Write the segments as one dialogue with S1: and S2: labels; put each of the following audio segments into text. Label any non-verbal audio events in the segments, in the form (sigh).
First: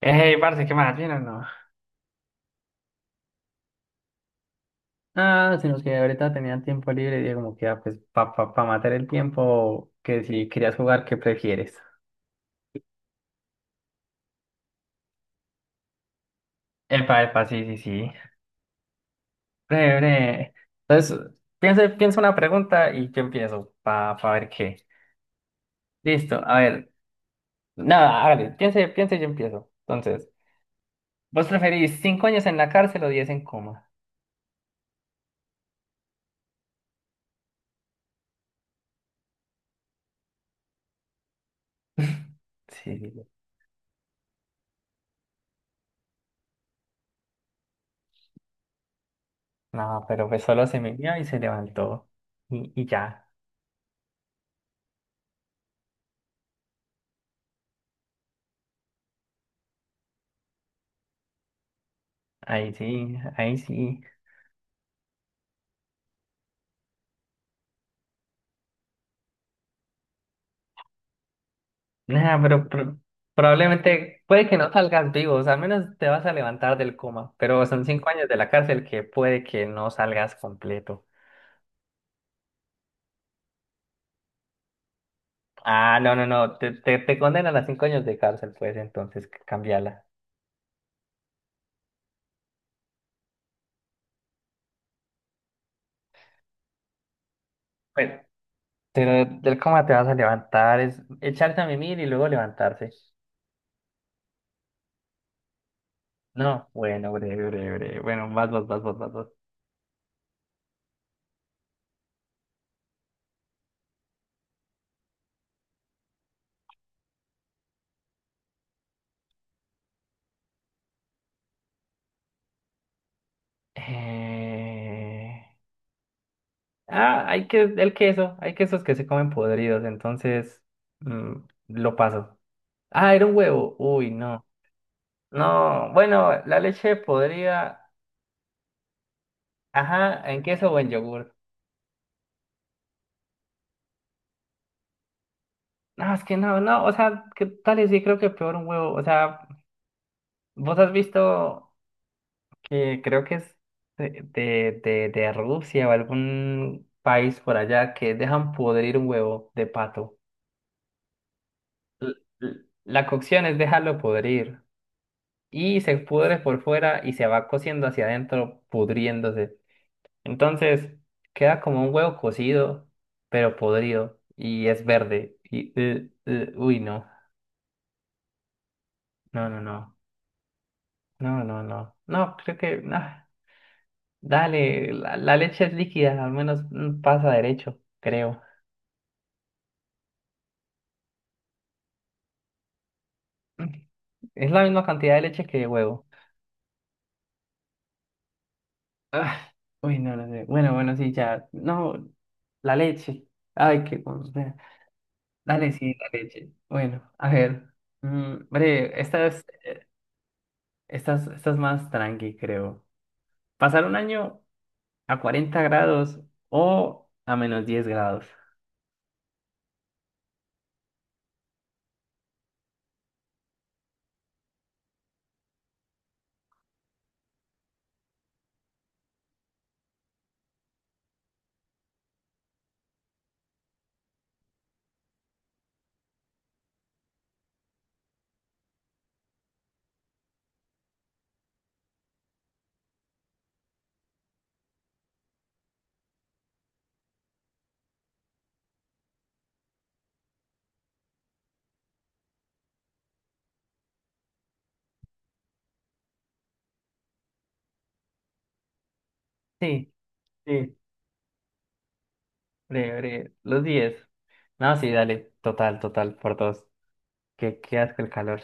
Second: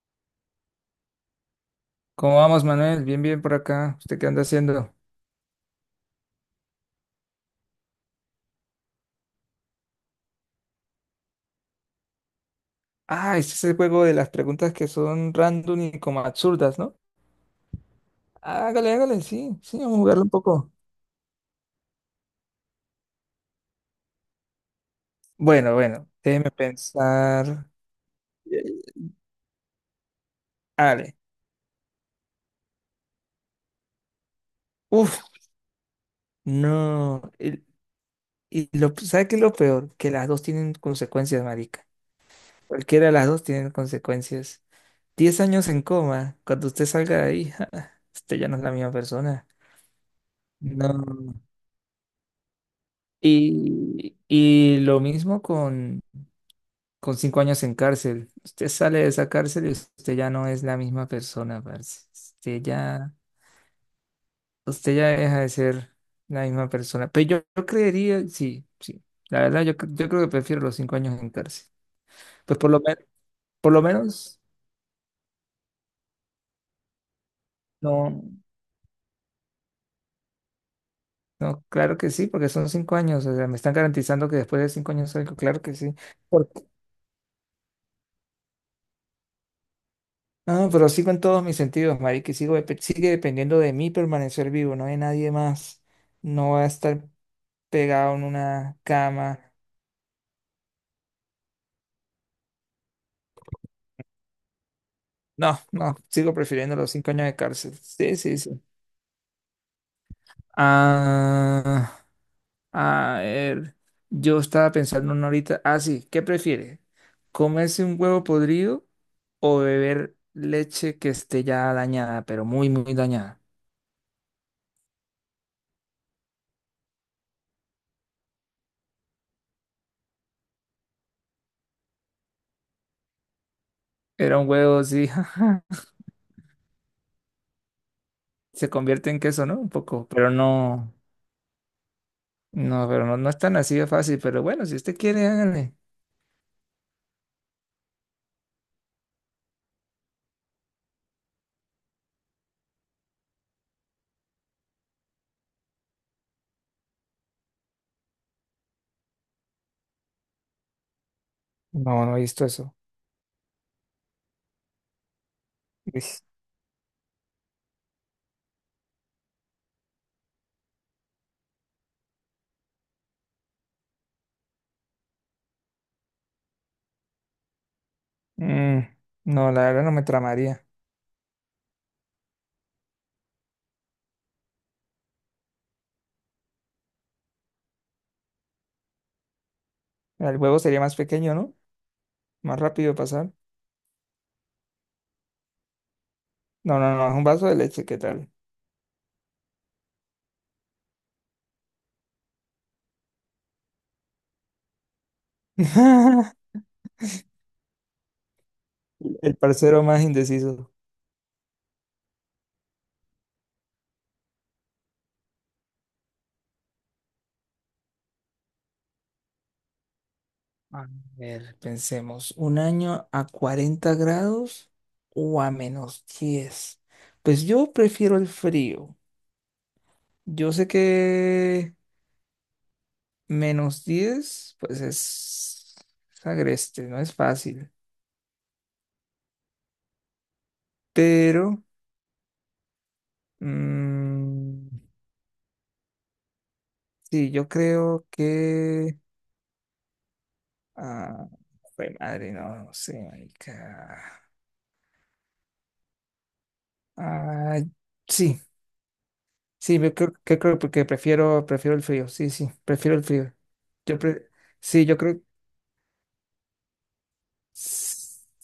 S1: Hey, parce, ¿qué más? ¿Bien o no?
S2: ¿Cómo vamos, Manuel? Bien, bien por acá. ¿Usted qué anda haciendo?
S1: Ah, sino que ahorita tenía tiempo libre y dije como que, ah, pues, pa matar el tiempo, que si querías jugar, ¿qué prefieres?
S2: Ah, este es ese juego de las preguntas que son random y como absurdas, ¿no?
S1: Epa, epa, sí, sí, sí.
S2: Hágale, hágale, sí, sí, vamos
S1: Bre,
S2: a jugarlo un
S1: bre.
S2: poco.
S1: Entonces, piensa, piensa una pregunta y yo empiezo, pa ver qué.
S2: Bueno, bueno,
S1: Listo,
S2: déjeme
S1: a ver.
S2: pensar.
S1: Nada, hágale, piense, piense y yo empiezo. Entonces,
S2: Hágale.
S1: ¿vos preferís 5 años en la cárcel o 10 en coma?
S2: Uf, no. Y, ¿sabe qué es lo peor? Que las dos tienen consecuencias, marica.
S1: (laughs) Sí,
S2: Cualquiera
S1: sí,
S2: de
S1: sí.
S2: las dos tienen consecuencias. 10 años en coma, cuando usted salga de ahí, (laughs) usted ya no es la misma persona.
S1: No, pero pues solo se me vio y
S2: No.
S1: se levantó. Y ya,
S2: Y lo mismo con 5 años en cárcel. Usted sale de esa cárcel y usted ya no es la misma persona, parce. Usted
S1: ahí
S2: ya,
S1: sí, ahí sí.
S2: usted ya deja de ser la misma persona. Pero yo creería, sí, sí. La verdad, yo creo que prefiero los 5 años en cárcel.
S1: Nah,
S2: Pues
S1: pero,
S2: por lo, men- por lo
S1: probablemente
S2: menos,
S1: puede que no salgas vivo, o sea, al menos te vas a levantar del coma, pero son cinco
S2: no,
S1: años de la cárcel que puede que no salgas completo.
S2: no, claro que sí, porque son 5 años. O sea, me están garantizando que después de 5 años salgo, claro que sí.
S1: Ah, no, no, no, te condenan a 5 años de cárcel, pues entonces cambiala.
S2: No, pero sigo en todos mis sentidos, marica, y sigue dependiendo de mí permanecer vivo, no hay nadie más. No va a estar pegado
S1: Bueno,
S2: en una
S1: pero
S2: cama.
S1: del coma te vas a levantar, es echarse a mimir y luego levantarse.
S2: No, no, sigo
S1: No,
S2: prefiriendo los
S1: bueno,
S2: 5 años
S1: breve,
S2: de
S1: breve,
S2: cárcel.
S1: breve.
S2: Sí,
S1: Bueno,
S2: sí,
S1: vas,
S2: sí.
S1: vas, vas, vas, vas, vas.
S2: Ah, a ver, yo estaba pensando en una ahorita. Ah, sí, ¿qué prefiere? ¿Comerse un huevo podrido o beber leche que esté ya dañada, pero muy, muy dañada?
S1: Eh... Ah, hay que, el queso, hay quesos que se comen podridos, entonces mm, lo paso. Ah, era un huevo. Uy,
S2: Era
S1: no.
S2: un huevo, sí.
S1: No,
S2: (laughs)
S1: bueno, la leche podría.
S2: Se convierte en queso, ¿no? Un poco,
S1: Ajá,
S2: pero
S1: en queso o en
S2: no.
S1: yogur.
S2: No, pero no, no es tan así de fácil, pero bueno, si usted quiere, hágale.
S1: No, es que no, o sea, ¿qué tal? Y sí, creo que peor un huevo. O sea, vos has visto que creo que es de Rusia o algún país por allá que dejan podrir un huevo de pato.
S2: No,
S1: L-
S2: no he visto eso.
S1: La cocción es dejarlo podrir y se
S2: Uis.
S1: pudre por fuera y se va cociendo hacia adentro, pudriéndose. Entonces, queda como un huevo cocido, pero podrido, y es verde. Y, uy, no,
S2: Mm,
S1: no,
S2: no,
S1: no,
S2: la verdad no
S1: no,
S2: me tramaría.
S1: no, no, no, no, creo que, ah, dale, la leche es líquida, al menos pasa derecho, creo. (laughs)
S2: El huevo sería más pequeño, ¿no? Más rápido pasar.
S1: Mm, Es la misma cantidad de leche que de huevo.
S2: No, no, no, es un vaso de leche, ¿qué tal?
S1: Ah, uy, no, no sé. Bueno, bueno, sí, ya, no, la leche. Ay, qué cosa. Dale, sí, la leche.
S2: (laughs)
S1: Bueno, a ver, breve,
S2: El parcero más indeciso.
S1: esta es más tranqui, creo. Pasar un año a 40 grados o a -10 grados.
S2: A ver, pensemos, ¿un año a 40 grados o a -10? Pues yo prefiero el frío. Yo sé que -10 pues es agreste, no es fácil. Pero, mm, sí, yo creo que... Ah, jue madre, no, no sé, marica. Ah, sí, sí,
S1: Sí,
S2: yo creo que creo
S1: sí,
S2: porque prefiero el frío, sí, sí,
S1: breve,
S2: prefiero el
S1: breve.
S2: frío.
S1: Los diez.
S2: Yo pre-
S1: No,
S2: sí,
S1: sí,
S2: yo creo,
S1: dale. Total, total, por dos. Qué asco el calor.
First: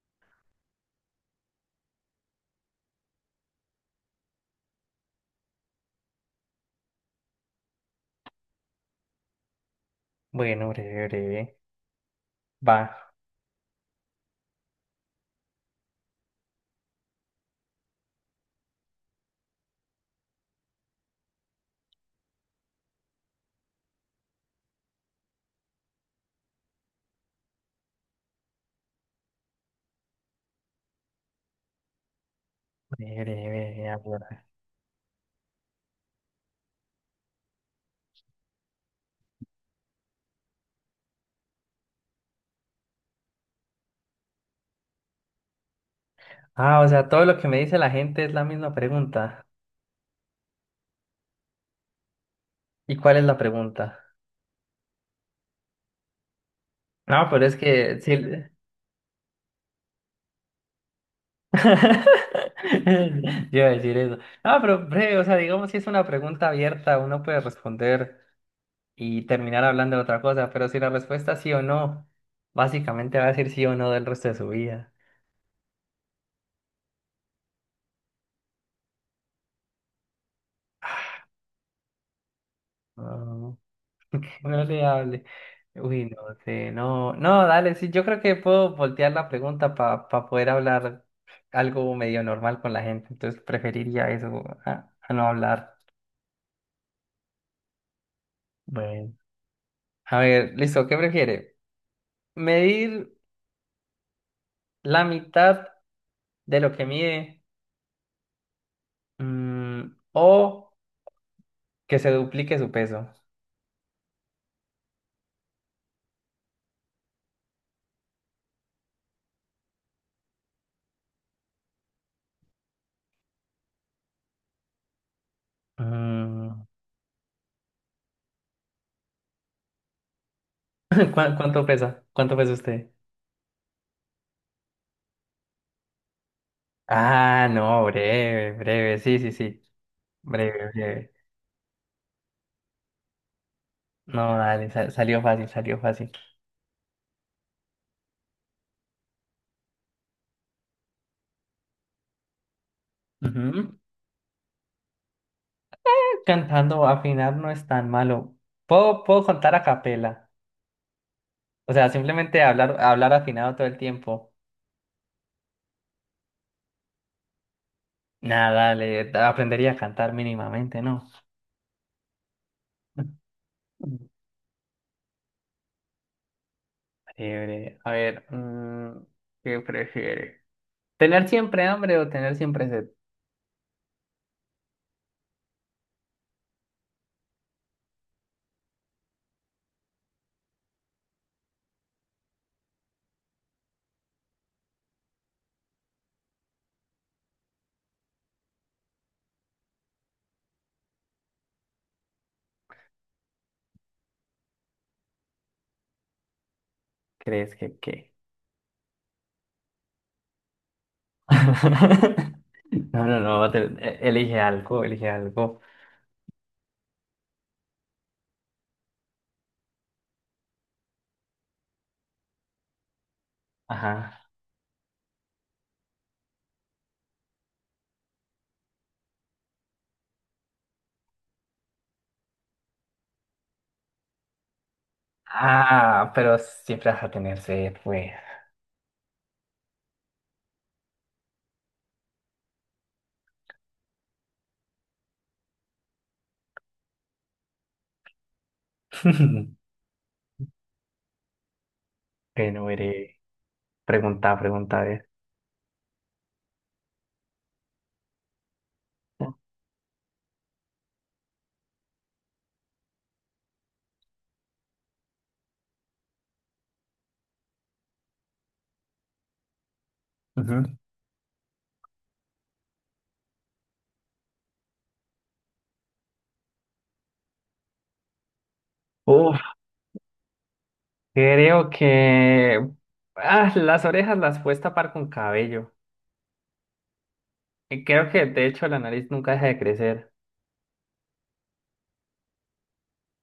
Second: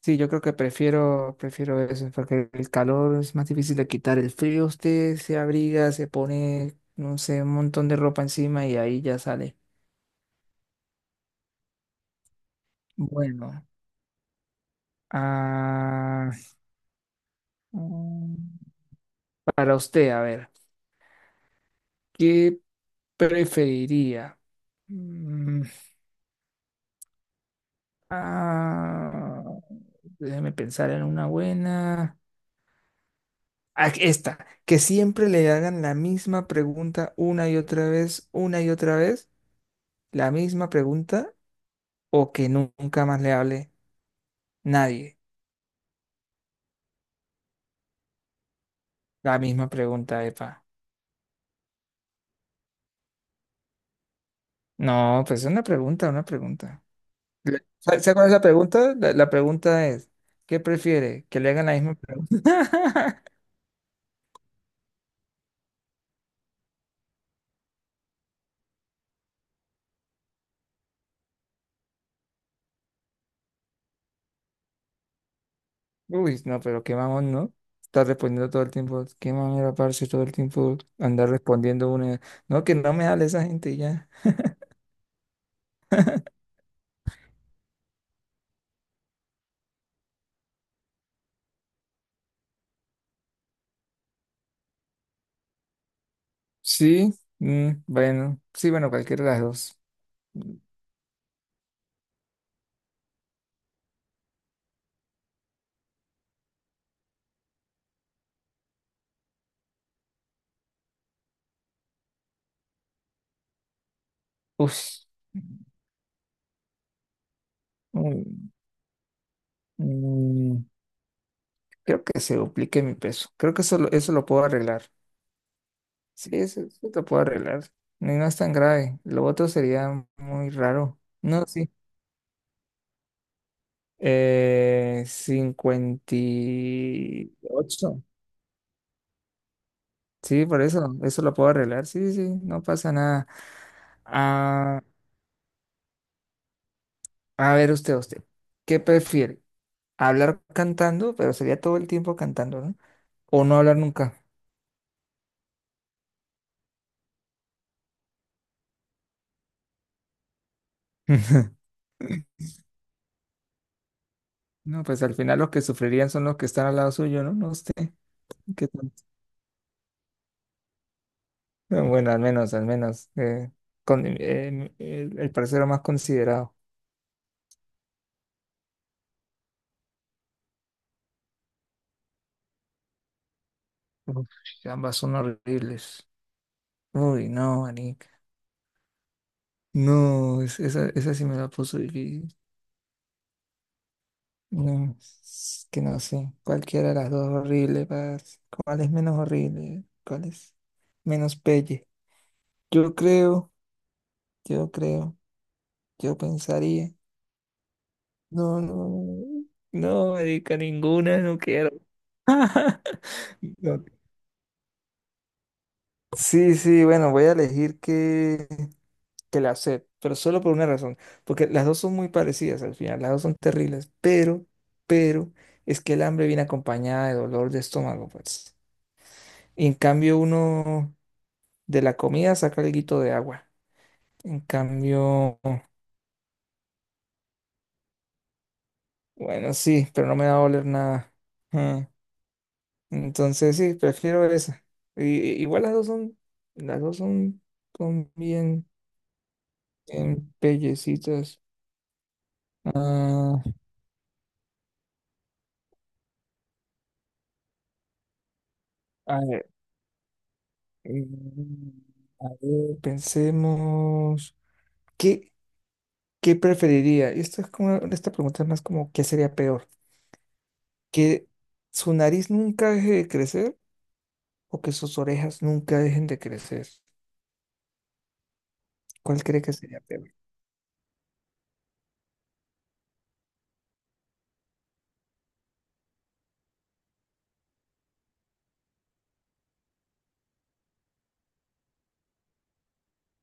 S2: sí, yo creo que prefiero eso, porque el calor es más difícil de quitar. El frío usted se abriga, se pone, no sé, un montón de ropa encima y ahí ya sale.
S1: Bueno, breve, breve. Va.
S2: Bueno, ah, mm, para usted, a ver, ¿qué preferiría? Mm, ah, Déjeme pensar en una buena.
S1: Breve, breve, breve,
S2: Ah,
S1: ahora.
S2: esta, que siempre le hagan la misma pregunta una y otra vez, una y otra vez, la misma pregunta, o que nunca más le hable nadie.
S1: Ah, o sea, todo lo que me dice la gente es la misma
S2: La
S1: pregunta.
S2: misma pregunta, epa.
S1: ¿Y cuál es la pregunta?
S2: No, pues es una pregunta, una pregunta.
S1: No, pero es
S2: Le- ¿Sabe
S1: que
S2: sabe
S1: sí.
S2: cuál es la
S1: (laughs)
S2: pregunta? La pregunta es, ¿qué prefiere? ¿Que le hagan la misma pregunta?
S1: Yo
S2: (laughs)
S1: iba a decir eso. No, pero breve, o sea, digamos si es una pregunta abierta, uno puede responder y terminar hablando de otra cosa, pero si la respuesta es sí o no, básicamente va a decir sí o no del resto de su vida.
S2: Uy, no, pero qué mamón, ¿no? Estar respondiendo todo el tiempo. Qué mamera, parce, todo el tiempo andar respondiendo una. No, que no me hable esa
S1: No,
S2: gente y ya.
S1: (laughs) no le hable. Uy, no sé, no, dale, sí, yo creo que puedo voltear la pregunta para poder hablar algo medio normal con la gente, entonces preferiría eso a, no hablar.
S2: Sí, mm, bueno. Sí, bueno,
S1: Bueno.
S2: cualquiera de las dos.
S1: A ver, listo, ¿qué prefiere? ¿Medir la mitad de lo que mide? O que se duplique su peso.
S2: Uf. Mm, mm. Creo que se duplique mi peso. Creo que eso lo puedo arreglar. Sí,
S1: Mm,
S2: eso lo puedo arreglar. No, no es tan grave. Lo otro sería muy raro. No,
S1: ¿Cuánto
S2: sí.
S1: pesa? ¿Cuánto pesa usted?
S2: Cincuenta y
S1: Ah, no,
S2: ocho
S1: breve, breve, sí, sí, sí,
S2: Sí, por
S1: breve,
S2: eso.
S1: breve.
S2: Eso lo puedo arreglar. Sí, sí, no pasa nada.
S1: No, dale,
S2: Ah,
S1: salió fácil, salió fácil.
S2: a ver usted. ¿Qué prefiere? ¿Hablar cantando, pero sería todo el tiempo cantando, no? ¿O no hablar
S1: Ujú.
S2: nunca?
S1: Cantando, afinar no es tan malo. Puedo contar a capela,
S2: (laughs)
S1: o sea, simplemente hablar, hablar afinado todo el tiempo.
S2: No, pues al final los que sufrirían son los que están al lado suyo, ¿no? No usted. ¿Qué
S1: Nada,
S2: tal?
S1: dale, aprendería a cantar mínimamente, ¿no?
S2: No, bueno, al menos, al
S1: (laughs)
S2: menos, con,
S1: Mm.
S2: el parcero más considerado.
S1: Breve, a ver, ¿qué prefiere? ¿Tener siempre hambre o tener siempre sed?
S2: Uf, ambas son horribles. Uy, no, manica. No, esa sí me la puso difícil. No, es que no sé. Cualquiera de las dos horrible, parce. ¿Cuál es menos horrible? ¿Cuál es menos pelle? Yo creo, yo creo, yo pensaría.
S1: ¿Crees que qué?
S2: No, no, no, marica, ninguna, no quiero.
S1: (laughs)
S2: (laughs)
S1: No, no, no, va a tener-
S2: No.
S1: e- elige algo, elige algo.
S2: Sí, sí, bueno, voy a elegir que la sed, pero solo por una razón, porque las dos son muy parecidas al final, las dos son terribles,
S1: Ajá.
S2: pero, es que el hambre viene acompañada de dolor de estómago, pues. Y en cambio uno de la comida saca el guito de agua. En cambio,
S1: Ah, pero siempre vas a tener sed, güey.
S2: bueno, sí, pero no me va a oler nada. Mm, Entonces, sí, prefiero esa. Igual las dos son, son bien,
S1: (laughs)
S2: bien pellecitas.
S1: Bueno, iré.
S2: Ah,
S1: Pregunta, pregunta, eh.
S2: a ver, mm, a ver, pensemos, ¿qué, qué preferiría? Y esto es como, esta pregunta es más como, ¿qué sería peor?
S1: Ujú.
S2: ¿Que su nariz nunca deje de crecer o que sus orejas nunca dejen de crecer? ¿Cuál
S1: Uf,
S2: cree que sería peor?
S1: creo que ah, las orejas las puedes tapar con cabello. Y creo que de hecho la nariz nunca deja de crecer.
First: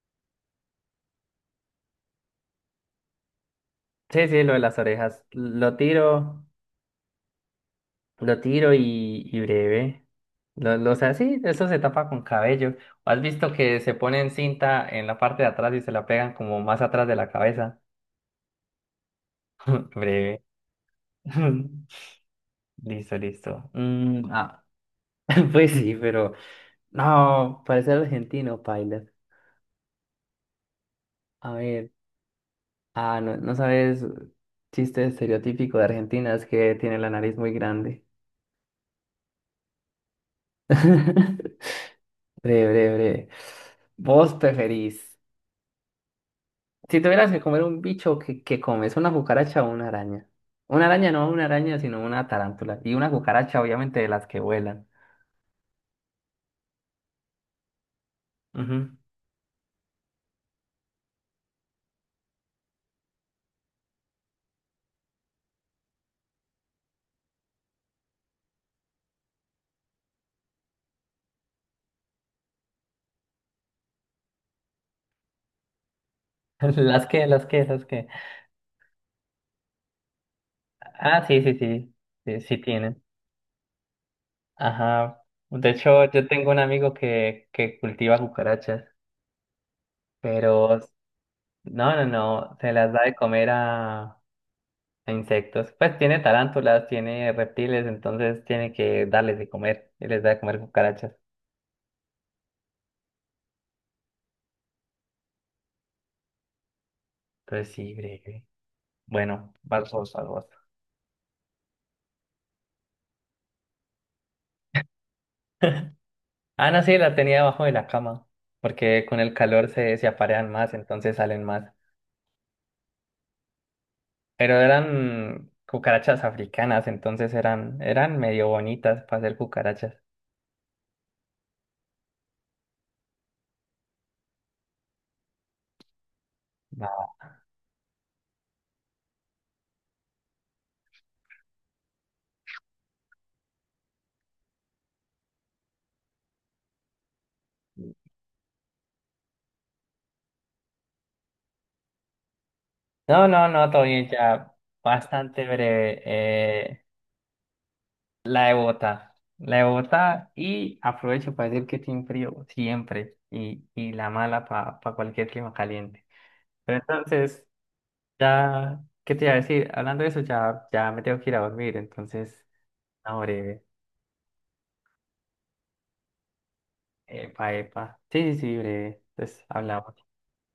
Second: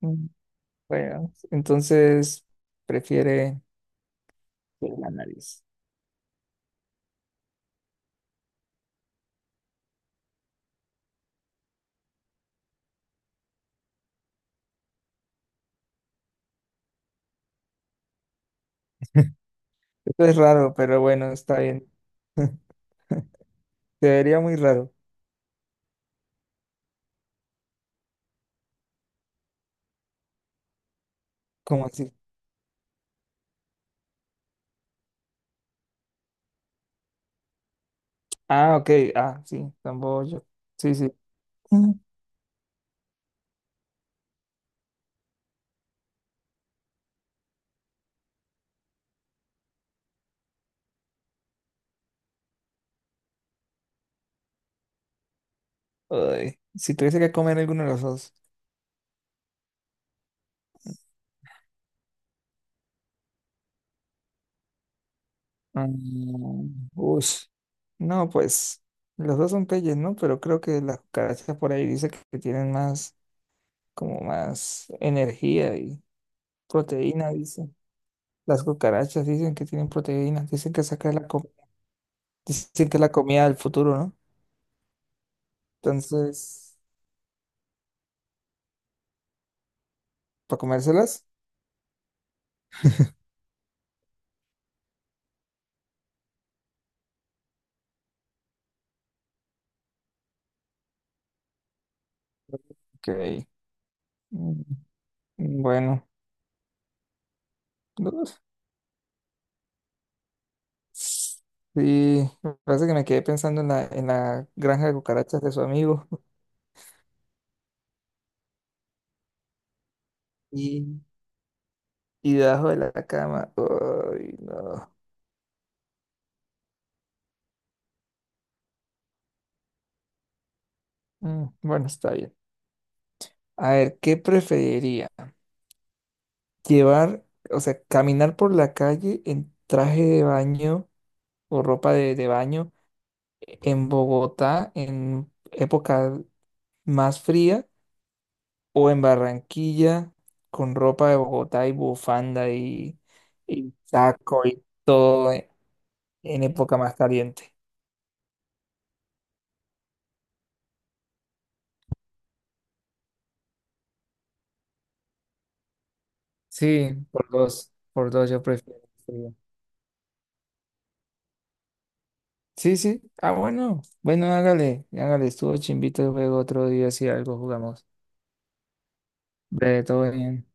S2: Mm, bueno, entonces prefiere
S1: Sí, sí, lo de las
S2: la
S1: orejas.
S2: nariz.
S1: Lo tiro. Lo tiro y breve. O sea, sí, eso se tapa con cabello. ¿O has visto que se ponen cinta en la parte de atrás y se la pegan como más atrás de la cabeza?
S2: (laughs)
S1: (laughs)
S2: Esto es
S1: Breve.
S2: raro, pero bueno, está
S1: (laughs)
S2: bien. (laughs) Se
S1: Listo, listo.
S2: vería muy raro,
S1: (laughs) Pues sí, pero no, parece argentino, Pilot. A
S2: como
S1: ver,
S2: así.
S1: ah, no, sabes, chiste estereotípico de Argentina es que tiene la nariz muy grande.
S2: Ah, ok, sí, tampoco yo. Sí, sí.
S1: (laughs) Breve, breve, breve. ¿Vos preferís? Si tuvieras que comer un bicho, ¿qué comes? ¿Una cucaracha o una araña? Una araña, no una araña, sino una tarántula. Y una cucaracha, obviamente, de las que vuelan.
S2: Ay, si tuviese que comer alguno de los dos.
S1: Ujú.
S2: Mm, ush. No, pues los dos son peyes, ¿no? Pero creo que las cucarachas por ahí dice que tienen más, como más energía y
S1: (laughs) Las que,
S2: proteína,
S1: las que,
S2: dicen.
S1: las que.
S2: Las cucarachas dicen que tienen proteínas,
S1: Ah, sí, sí, sí, sí, sí
S2: dicen que es
S1: tienen.
S2: la comida del futuro, ¿no?
S1: Ajá. De hecho, yo tengo un
S2: Entonces,
S1: amigo que cultiva cucarachas,
S2: ¿para
S1: pero
S2: comérselas?
S1: no, no, no, se las da de comer a, insectos. Pues tiene tarántulas, tiene reptiles, entonces tiene que darles de comer y les da de comer cucarachas.
S2: Ok. Mm, bueno.
S1: Entonces sí,
S2: Uf.
S1: breve. Bueno, barcos, barcos.
S2: Sí, me parece que me quedé pensando en la, granja de cucarachas de su amigo.
S1: Ana sí la tenía debajo de la cama, porque con el calor se aparean más,
S2: Y,
S1: entonces salen más.
S2: y debajo de la cama. Ay,
S1: Pero
S2: no.
S1: eran cucarachas africanas, entonces eran medio bonitas para ser cucarachas.
S2: Mm, bueno, está bien. A ver, ¿qué preferiría?
S1: No,
S2: Llevar, o sea, caminar por la calle en traje de baño o ropa de baño en Bogotá en época más fría o en Barranquilla con ropa de Bogotá y bufanda y,
S1: no, no, no,
S2: y
S1: todo bien,
S2: saco
S1: ya
S2: y todo
S1: bastante
S2: en,
S1: breve.
S2: en época más caliente.
S1: La de Bogotá. La de Bogotá, y aprovecho para decir que tiene frío siempre, y la mala para cualquier clima caliente. Pero
S2: Sí,
S1: entonces.
S2: por dos yo
S1: Ya,
S2: prefiero.
S1: ¿qué te iba a decir? Hablando de eso, ya, ya me tengo que ir a dormir, entonces,
S2: Sí, sí. Ah,
S1: ahora breve.
S2: bueno. Bueno, hágale, hágale. Estuvo chimbito el juego. Otro día si algo
S1: Epa,
S2: jugamos.
S1: epa. Sí, sí, sí, breve. Entonces,
S2: Breve,
S1: hablamos.
S2: todo bien.